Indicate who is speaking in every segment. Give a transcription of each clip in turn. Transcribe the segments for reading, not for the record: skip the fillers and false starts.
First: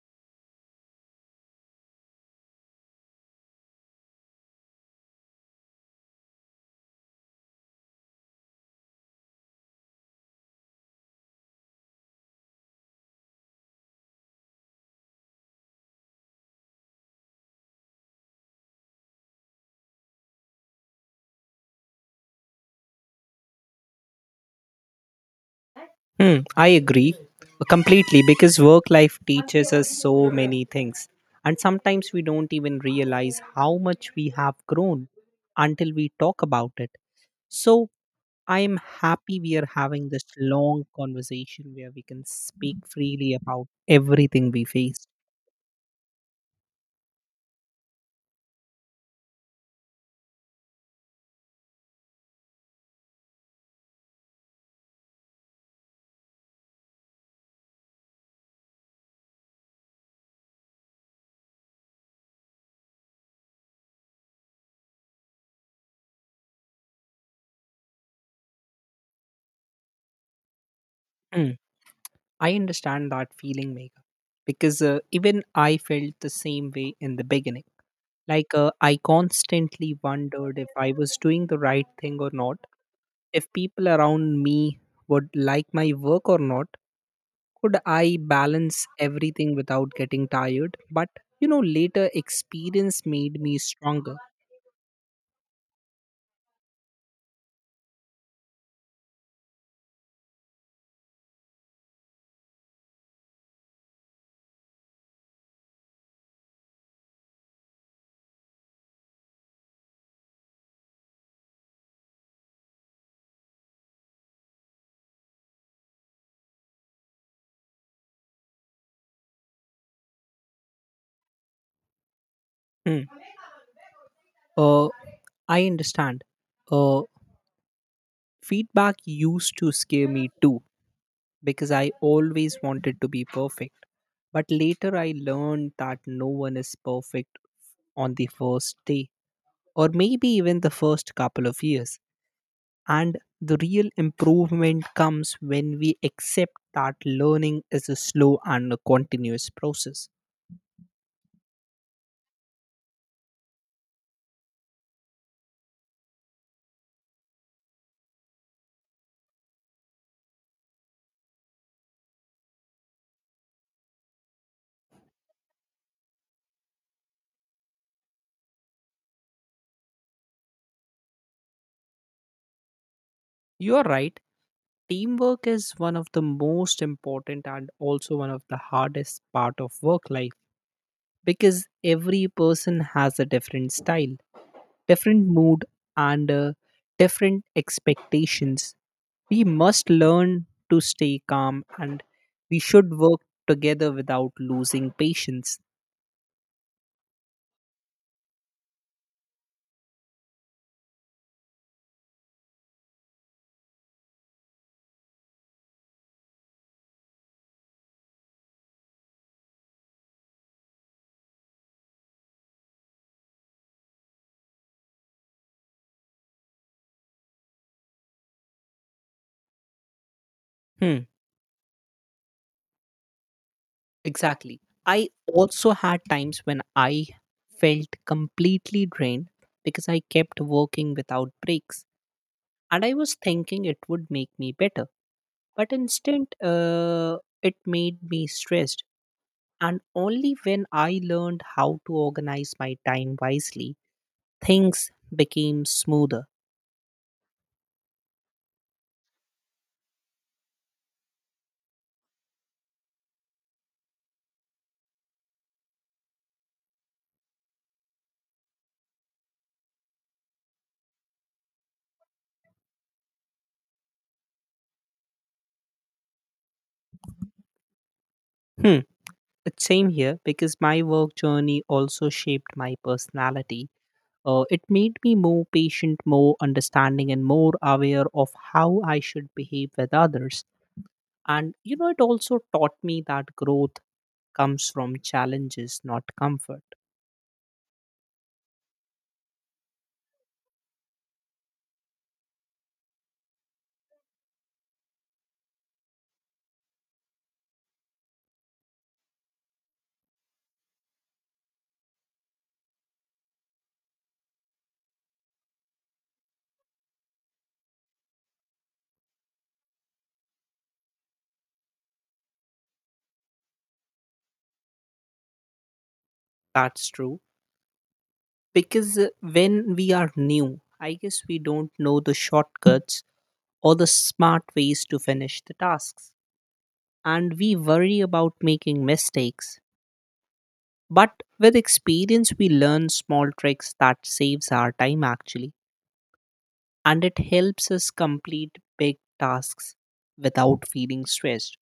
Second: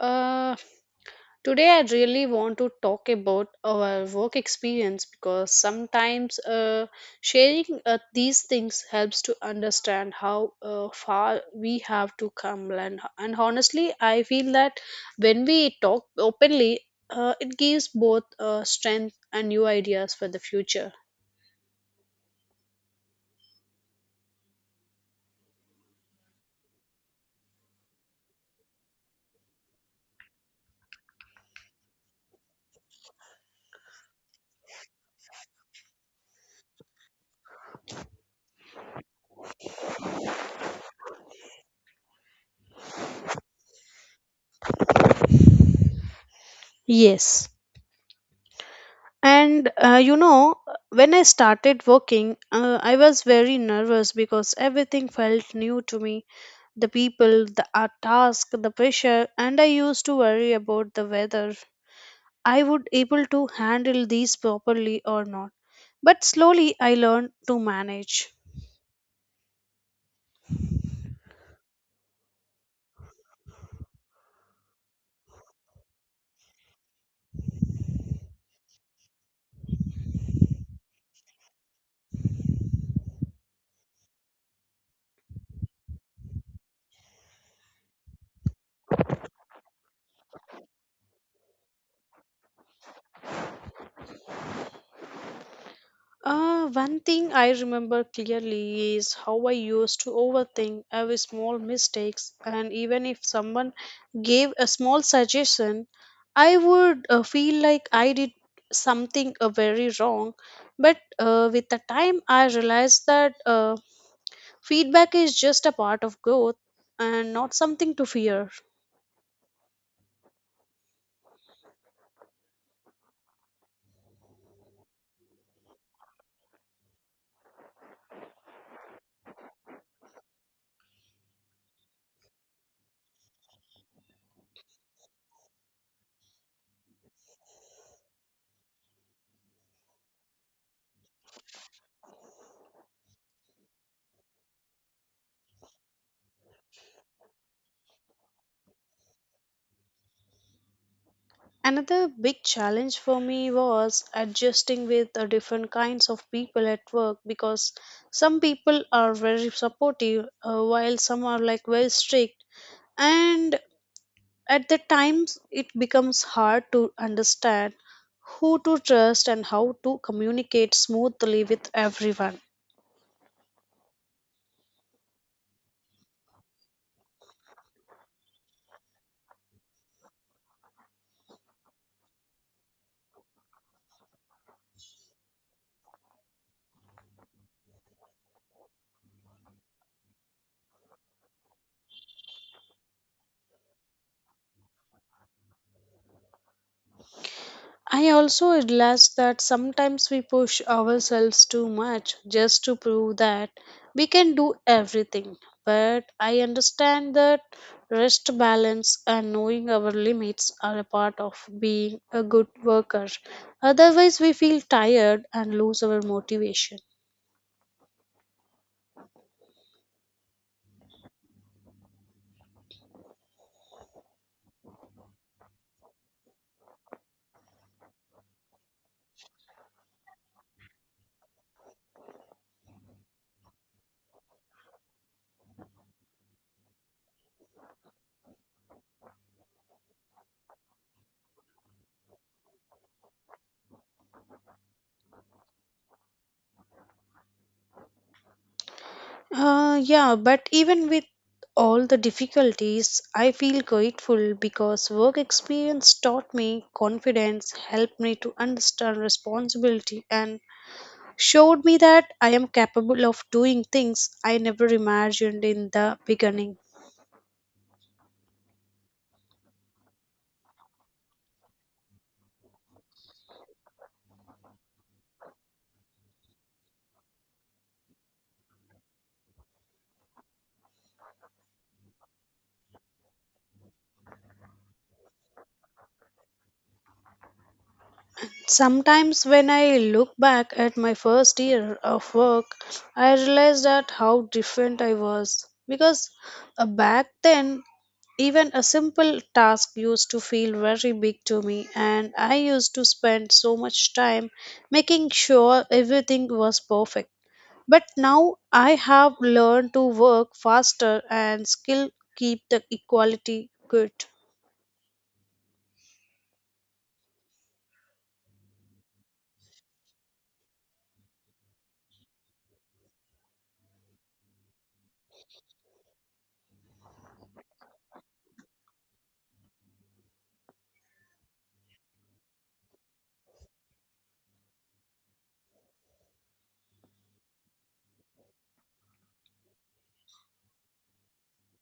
Speaker 1: Uh, Today I really want to talk about our work experience because sometimes sharing these things helps to understand how far we have to come. And honestly, I feel that when we talk openly, it gives both strength and new ideas for the future.
Speaker 2: Hmm, I agree completely because work life teaches us so many things. And sometimes we don't even realize how much we have grown until we talk about it. So I am happy we are having this long conversation where we can speak freely about everything we face.
Speaker 1: Yes. And when I started working, I was very nervous because everything felt new to me, the people, the task, the pressure, and I used to worry about the whether I would able to handle these properly or not. But slowly I learned to manage.
Speaker 2: Hmm, I understand that feeling, Megha, because even I felt the same way in the beginning. I constantly wondered if I was doing the right thing or not, if people around me would like my work or not, could I balance everything without getting tired. But you know later experience made me stronger.
Speaker 1: One thing I remember clearly is how I used to overthink every small mistakes, and even if someone gave a small suggestion, I would feel like I did something very wrong. But with the time, I realized that feedback is just a part of growth and not something to fear.
Speaker 2: Hmm. uh, I understand. uh, Feedback used to scare me too because I always wanted to be perfect, but later I learned that no one is perfect on the first day or maybe even the first couple of years. And the real improvement comes when we accept that learning is a slow and a continuous process.
Speaker 1: Another big challenge for me was adjusting with the different kinds of people at work because some people are very supportive while some are like very strict, and at the times it becomes hard to understand who to trust and how to communicate smoothly with everyone.
Speaker 2: You are right. Teamwork is one of the most important and also one of the hardest part of work life because every person has a different style, different mood, and different expectations. We must learn to stay calm and we should work together without losing patience.
Speaker 1: I also realize that sometimes we push ourselves too much just to prove that we can do everything. But I understand that rest balance and knowing our limits are a part of being a good worker. Otherwise, we feel tired and lose our motivation.
Speaker 2: Hmm. Exactly. I also had times when I felt completely drained because I kept working without breaks. And I was thinking it would make me better. But instead, it made me stressed. And only when I learned how to organize my time wisely, things became smoother.
Speaker 1: Yeah, but even with all the difficulties, I feel grateful because work experience taught me confidence, helped me to understand responsibility, and showed me that I am capable of doing things I never imagined in the beginning.
Speaker 2: Hmm. It's same here because my work journey also shaped my personality. It made me more patient, more understanding, and more aware of how I should behave with others. And you know, it also taught me that growth comes from challenges, not comfort.
Speaker 1: Sometimes when I look back at my first year of work, I realize that how different I was. Because back then, even a simple task used to feel very big to me, and I used to spend so much time making sure everything was perfect. But now I have learned to work faster and still keep the equality good.
Speaker 2: That's true. Because when we are new, I guess we don't know the shortcuts or the smart ways to finish the tasks. And we worry about making mistakes. But with experience, we learn small tricks that saves our time actually and it helps us complete big tasks without feeling stressed.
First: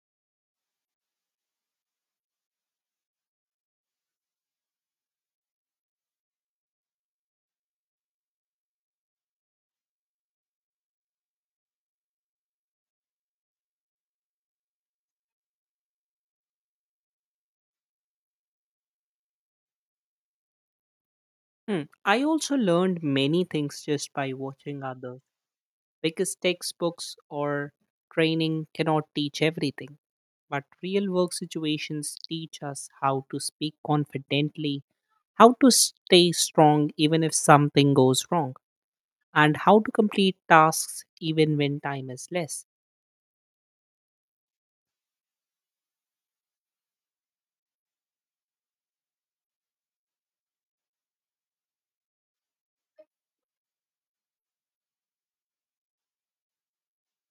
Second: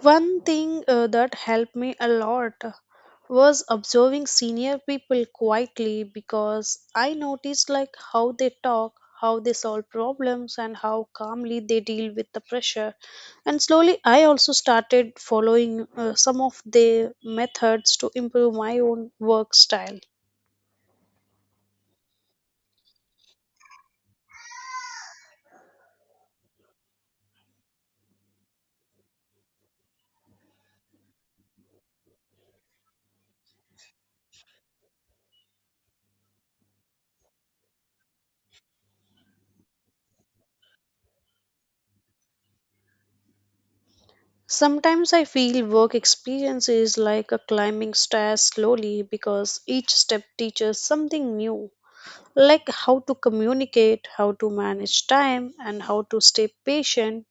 Speaker 1: One thing that helped me a lot was observing senior people quietly because I noticed like how they talk, how they solve problems and how calmly they deal with the pressure. And slowly I also started following some of their methods to improve my own work style.
Speaker 2: Hmm, I also learned many things just by watching others because textbooks or training cannot teach everything. But real work situations teach us how to speak confidently, how to stay strong even if something goes wrong, and how to complete tasks even when time is less.
Speaker 1: Sometimes I feel work experience is like a climbing stairs slowly because each step teaches something new, like how to communicate, how to manage time, and how to stay patient,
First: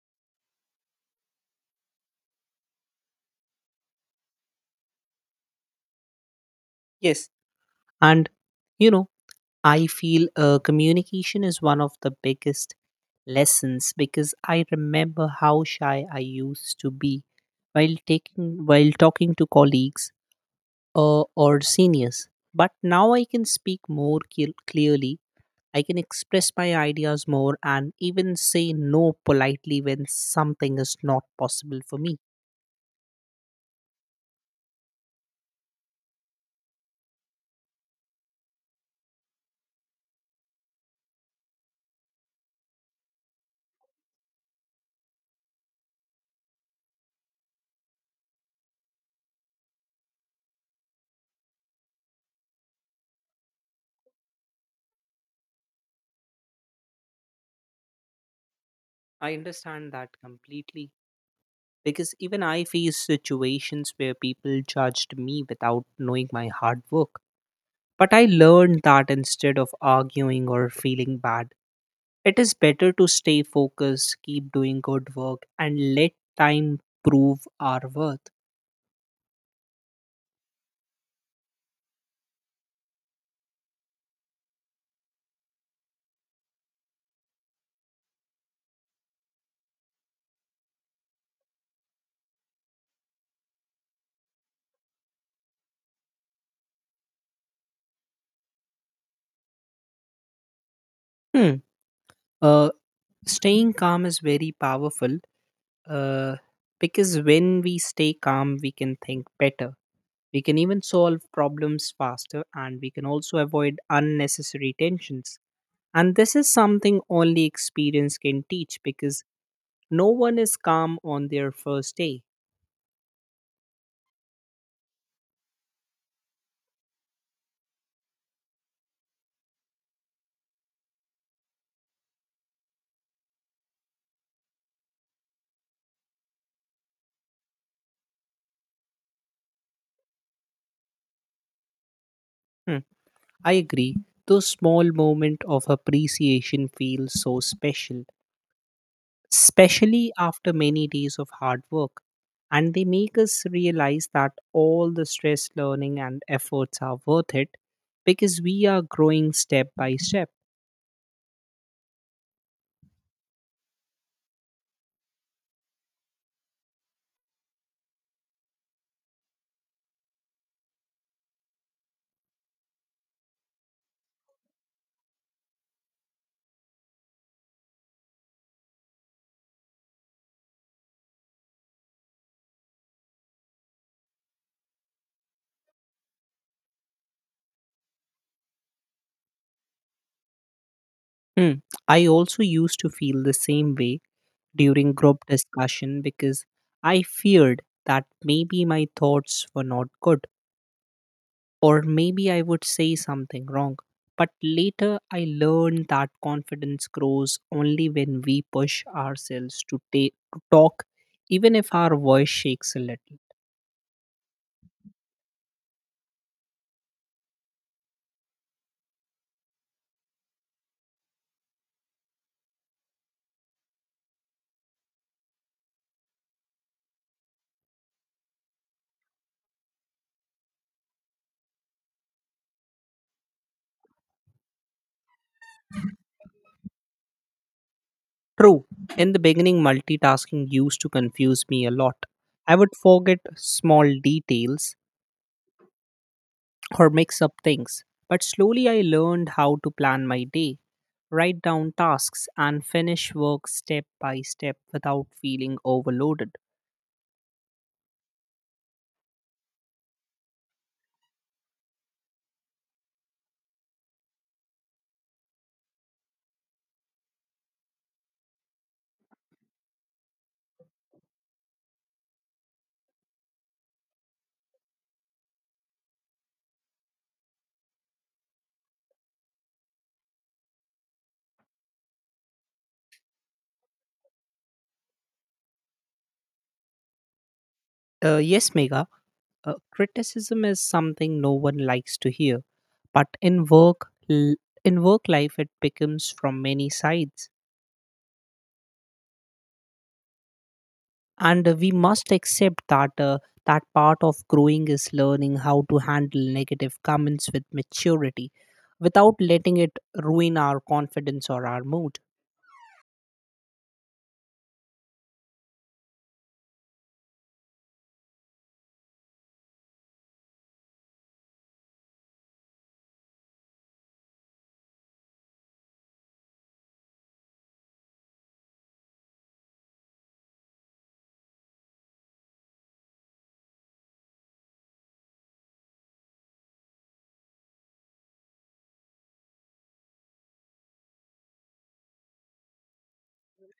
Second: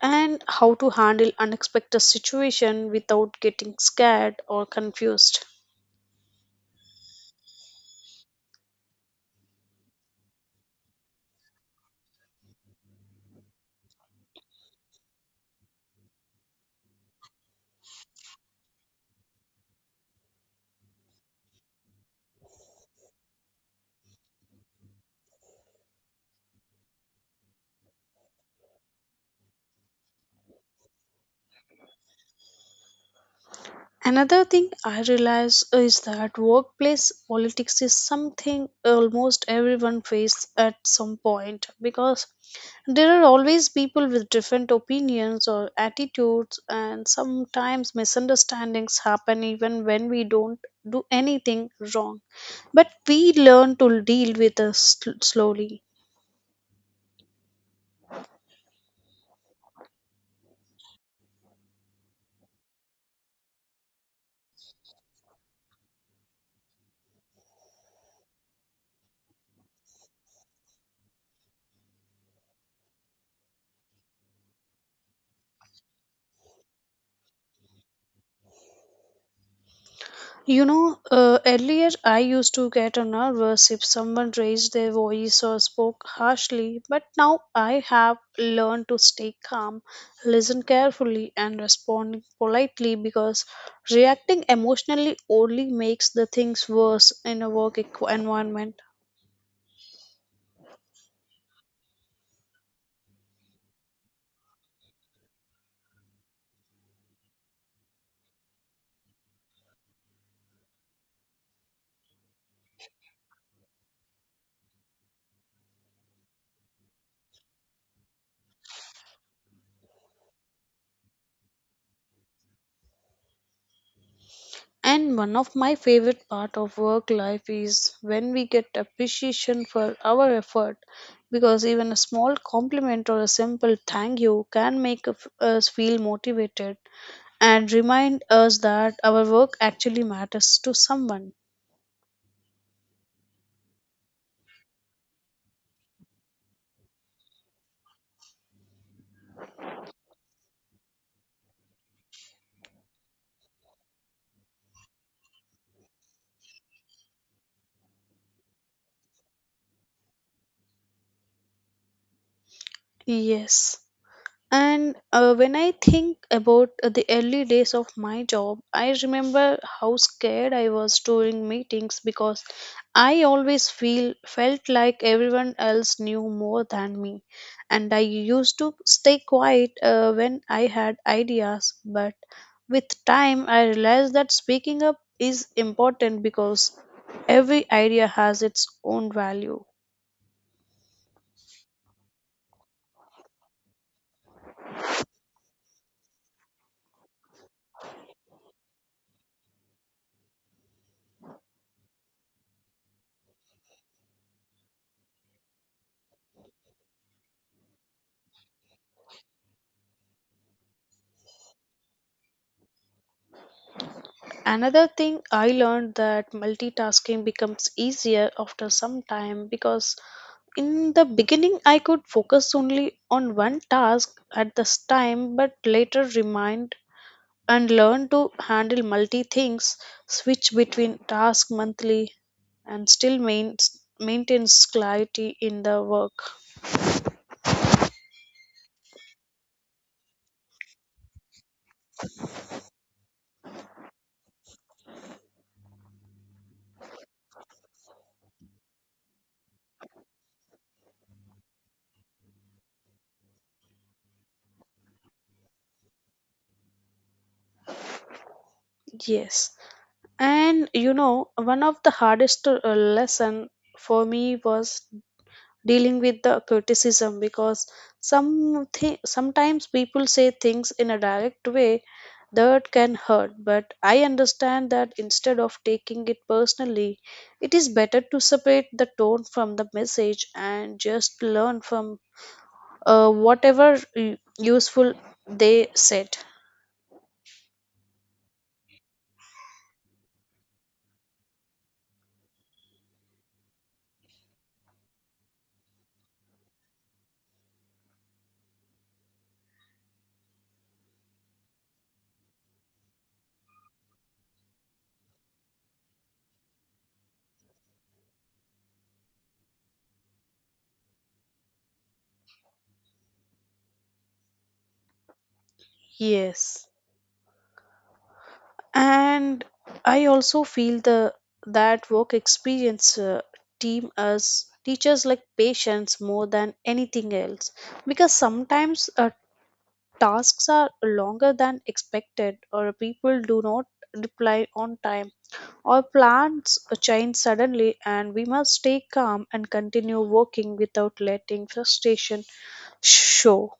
Speaker 1: and how to handle unexpected situation without getting scared or confused.
Speaker 2: Yes, and you know, I feel communication is one of the biggest lessons because I remember how shy I used to be while taking while talking to colleagues or seniors. But now I can speak more clearly. I can express my ideas more and even say no politely when something is not possible for me.
Speaker 1: Another thing I realize is that workplace politics is something almost everyone faces at some point because there are always people with different opinions or attitudes, and sometimes misunderstandings happen even when we don't do anything wrong. But we learn to deal with us slowly.
Speaker 2: I understand that completely because even I faced situations where people judged me without knowing my hard work. But I learned that instead of arguing or feeling bad, it is better to stay focused, keep doing good work, and let time prove our worth.
Speaker 1: You know, earlier I used to get nervous if someone raised their voice or spoke harshly, but now I have learned to stay calm, listen carefully, and respond politely because reacting emotionally only makes the things worse in a work environment.
Speaker 2: Hmm. Uh, Staying calm is very powerful, uh, because when we stay calm, we can think better. We can even solve problems faster and we can also avoid unnecessary tensions. And this is something only experience can teach because no one is calm on their first day.
Speaker 1: And one of my favorite part of work life is when we get appreciation for our effort because even a small compliment or a simple thank you can make us feel motivated and remind us that our work actually matters to someone.
Speaker 2: Hmm. I agree. Those small moments of appreciation feel so special, especially after many days of hard work. And they make us realize that all the stress, learning, and efforts are worth it because we are growing step by step.
Speaker 1: Yes. And when I think about the early days of my job, I remember how scared I was during meetings because I always feel felt like everyone else knew more than me, and I used to stay quiet when I had ideas. But with time, I realized that speaking up is important because every idea has its own value.
Speaker 2: Hmm. I also used to feel the same way during group discussion because I feared that maybe my thoughts were not good or maybe I would say something wrong. But later, I learned that confidence grows only when we push ourselves to talk, even if our voice shakes a little.
Speaker 1: Another thing I learned that multitasking becomes easier after some time because in the beginning I could focus only on one task at this time but later remind and learn to handle multi things, switch between tasks monthly and still maintains clarity in the work.
Speaker 2: True, in the beginning, multitasking used to confuse me a lot. I would forget small details or mix up things. But slowly, I learned how to plan my day, write down tasks, and finish work step by step without feeling overloaded.
Speaker 1: Yes. And you know, one of the hardest lesson for me was dealing with the criticism because some sometimes people say things in a direct way that can hurt, but I understand that instead of taking it personally, it is better to separate the tone from the message and just learn from whatever u- useful they said.
Speaker 2: Yes, Mega. Criticism is something no one likes to hear, but in work life, it becomes from many sides, and we must accept that that part of growing is learning how to handle negative comments with maturity, without letting it ruin our confidence or our mood.
Speaker 1: Yes, and I also feel the that work experience team us teachers like patience more than anything else, because sometimes tasks are longer than expected or people do not reply on time or plans change suddenly, and we must stay calm and continue working without letting frustration show.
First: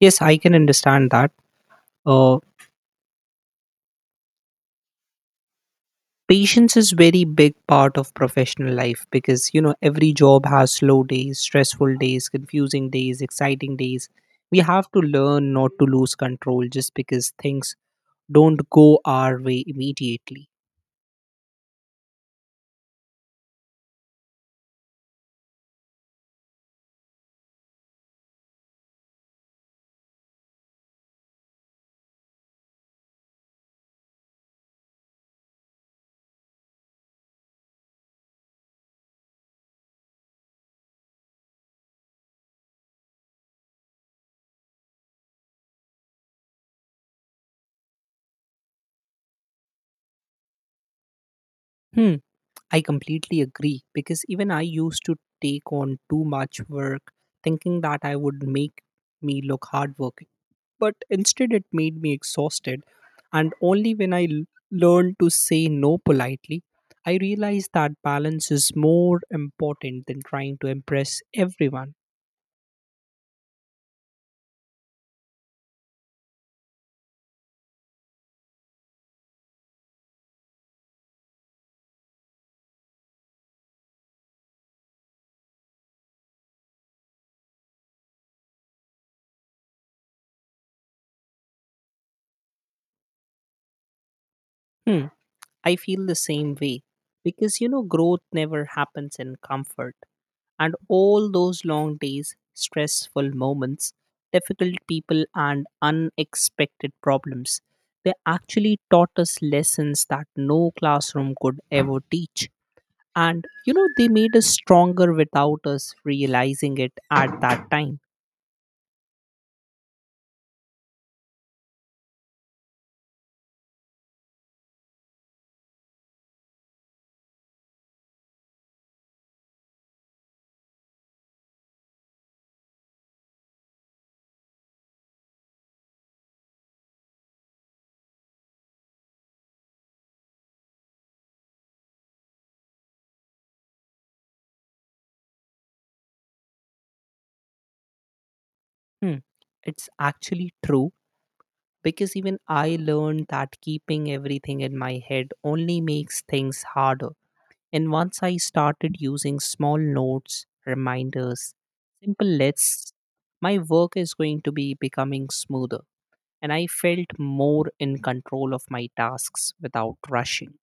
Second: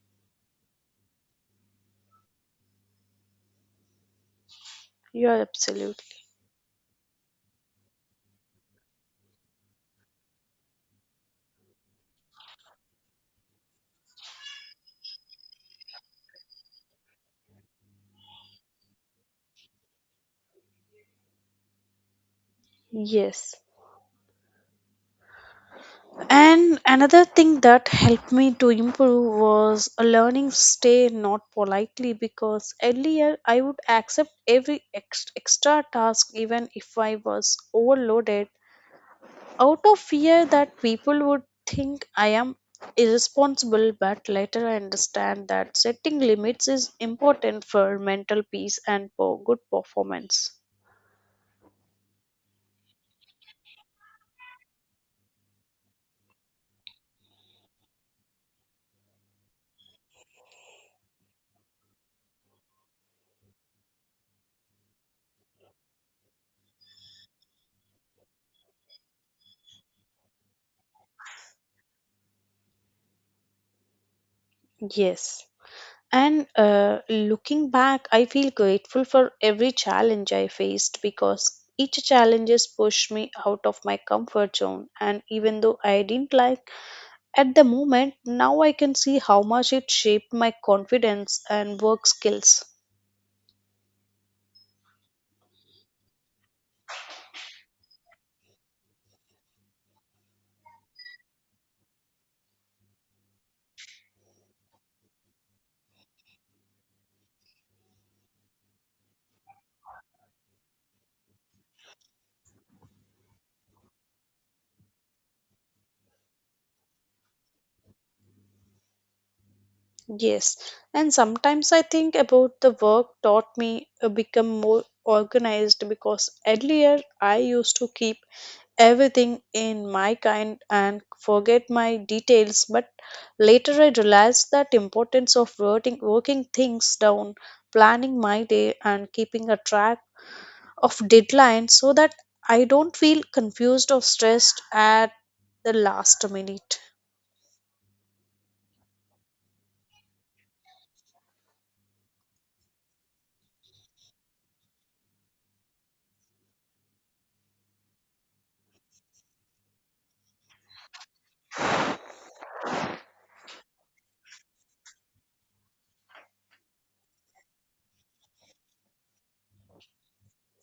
Speaker 2: Yes, I can understand that. Uh,
Speaker 1: You're absolutely
Speaker 2: Patience is very big part of professional life because you know every job has slow days, stressful days, confusing days, exciting days. We have to learn not to lose control just because things don't go our way immediately.
Speaker 1: yes. And another thing that helped me to improve was a learning stay not politely, because earlier I would accept every extra task even if I was overloaded, out of fear that people would think I am irresponsible, but later I understand that setting limits is important for mental peace and for good performance.
Speaker 2: Hmm, I completely agree because even I used to take on too much work, thinking that I would make me look hardworking. But instead it made me exhausted. And only when learned to say no politely, I realized that balance is more important than trying to impress everyone.
Speaker 1: Yes. And looking back, I feel grateful for every challenge I faced because each challenges pushed me out of my comfort zone. And even though I didn't like at the moment, now I can see how much it shaped my confidence and work skills.
Speaker 2: Hmm, I feel the same way because you know, growth never happens in comfort, and all those long days, stressful moments, difficult people, and unexpected problems, they actually taught us lessons that no classroom could ever teach. And you know they made us stronger without us realizing it at that time.
Speaker 1: Yes, and sometimes I think about the work taught me become more organized because earlier I used to keep everything in my kind and forget my details, but later I realized that importance of writing, working things down, planning my day and keeping a track of deadlines so that I don't feel confused or stressed at the last minute.
Speaker 2: Hmm. It's actually true because even I learned that keeping everything in my head only makes things harder. And once I started using small notes, reminders, simple lists, my work is going to be becoming smoother. And I felt more in control of my tasks without rushing.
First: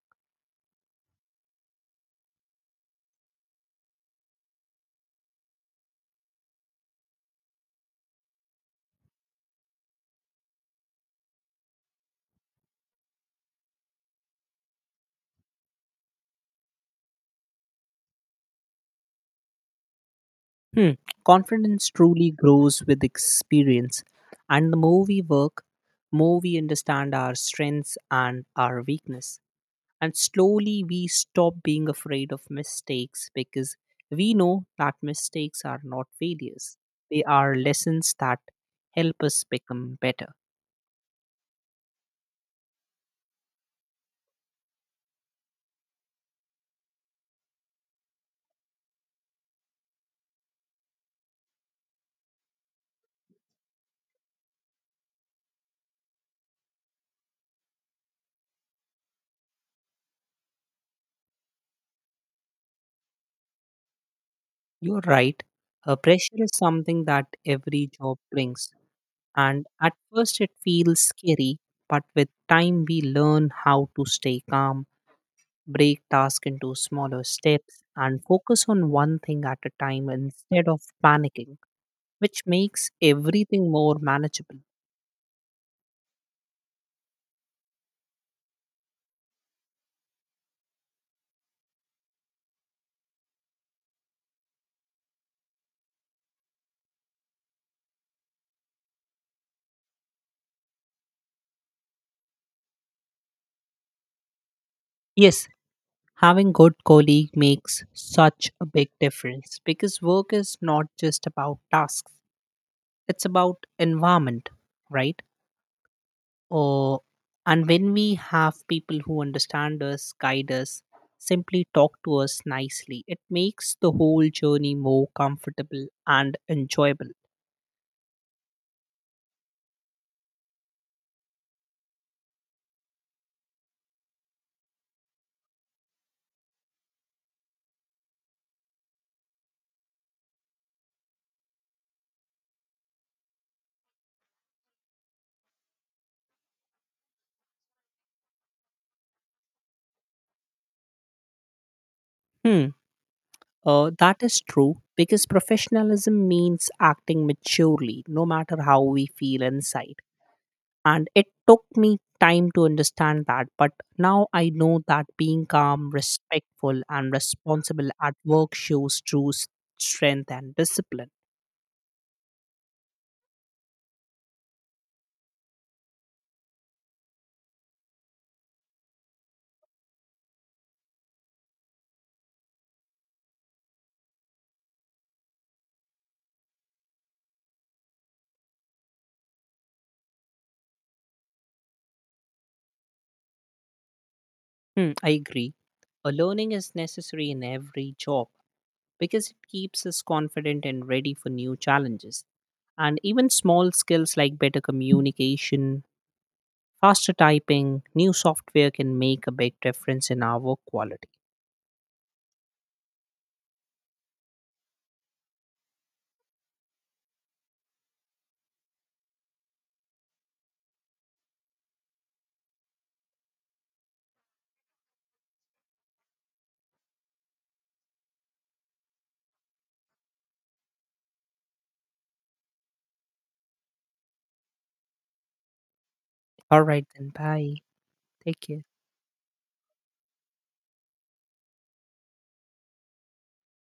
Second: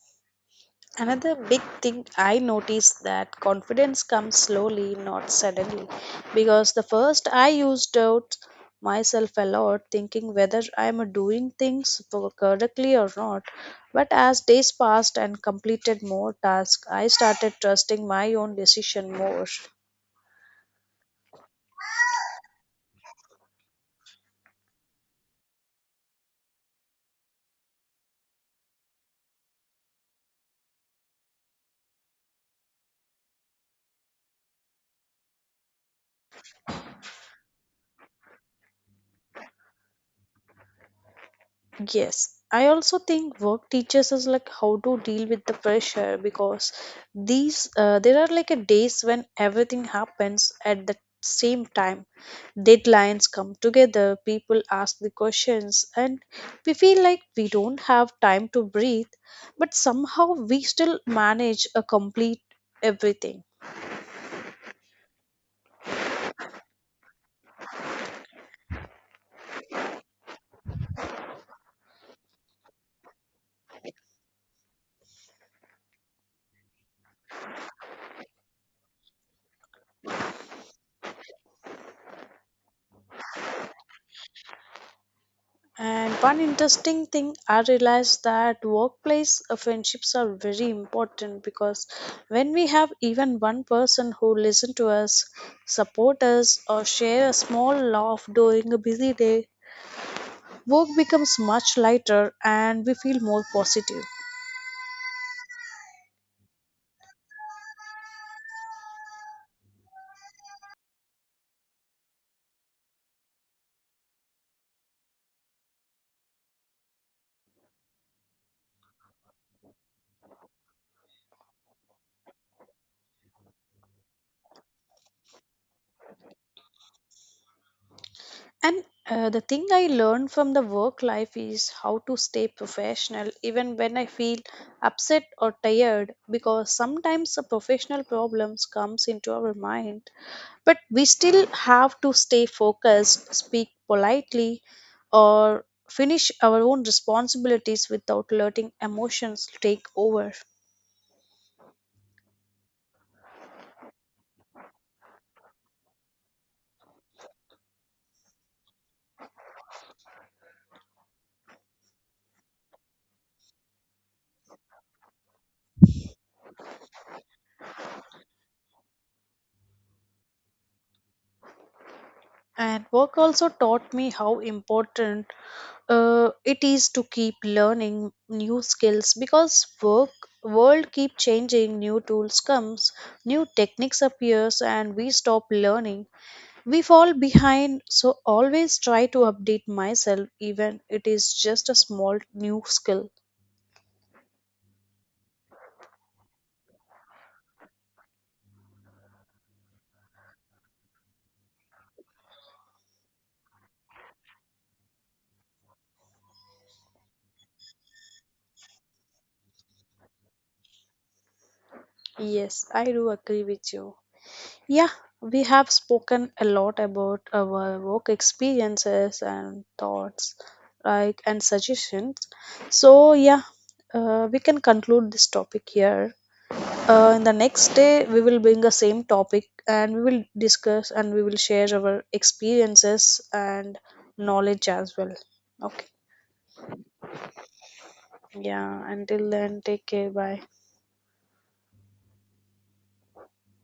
Speaker 1: Another big thing I noticed that confidence comes slowly, not suddenly. Because the first I used doubt myself a lot, thinking whether I am doing things correctly or not. But as days passed and completed more tasks, I started trusting my own decision more.
Speaker 2: Hmm. Confidence truly grows with experience, and the more we work, more we understand our strengths and our weakness. And slowly we stop being afraid of mistakes because we know that mistakes are not failures. They are lessons that help us become better.
Speaker 1: Yes, I also think work teaches us like how to deal with the pressure because these there are like a days when everything happens at the same time. Deadlines come together, people ask the questions, and we feel like we don't have time to breathe, but somehow we still manage a complete everything.
Speaker 2: You're right. Pressure is something that every job brings. And at first, it feels scary, but with time, we learn how to stay calm, break tasks into smaller steps, and focus on one thing at a time instead of panicking, which makes everything more manageable.
Speaker 1: And one interesting thing I realized that workplace friendships are very important because when we have even one person who listen to us, support us, or share a small laugh during a busy day, work becomes much lighter and we feel more positive.
Speaker 2: Yes, having good colleague makes such a big difference because work is not just about tasks, it's about environment, right? Or, and when we have people who understand us, guide us, simply talk to us nicely, it makes the whole journey more comfortable and enjoyable.
Speaker 1: And the thing I learned from the work life is how to stay professional even when I feel upset or tired, because sometimes the professional problems comes into our mind but we still have to stay focused, speak politely or finish our own responsibilities without letting emotions take over.
Speaker 2: Hmm, that is true because professionalism means acting maturely no matter how we feel inside, and it took me time to understand that, but now I know that being calm, respectful and responsible at work shows strength and discipline.
Speaker 1: And work also taught me how important it is to keep learning new skills, because work world keep changing, new tools comes, new techniques appears and we stop learning, we fall behind, so always try to update myself even it is just a small new skill.
Speaker 2: Hmm, I agree. A learning is necessary in every job because it keeps us confident and ready for new challenges. And even small skills like better communication, faster typing, new software can make a big difference in our work quality.
Speaker 1: Yes, I do agree with you. Yeah, we have spoken a lot about our work experiences and thoughts, like and suggestions. So yeah, we can conclude this topic here. In the next day, we will bring the same topic and we will discuss and we will share our experiences and knowledge as well. Okay.
Speaker 2: All right, then, bye. Take care.
Speaker 1: Yeah. Until then, take care. Bye.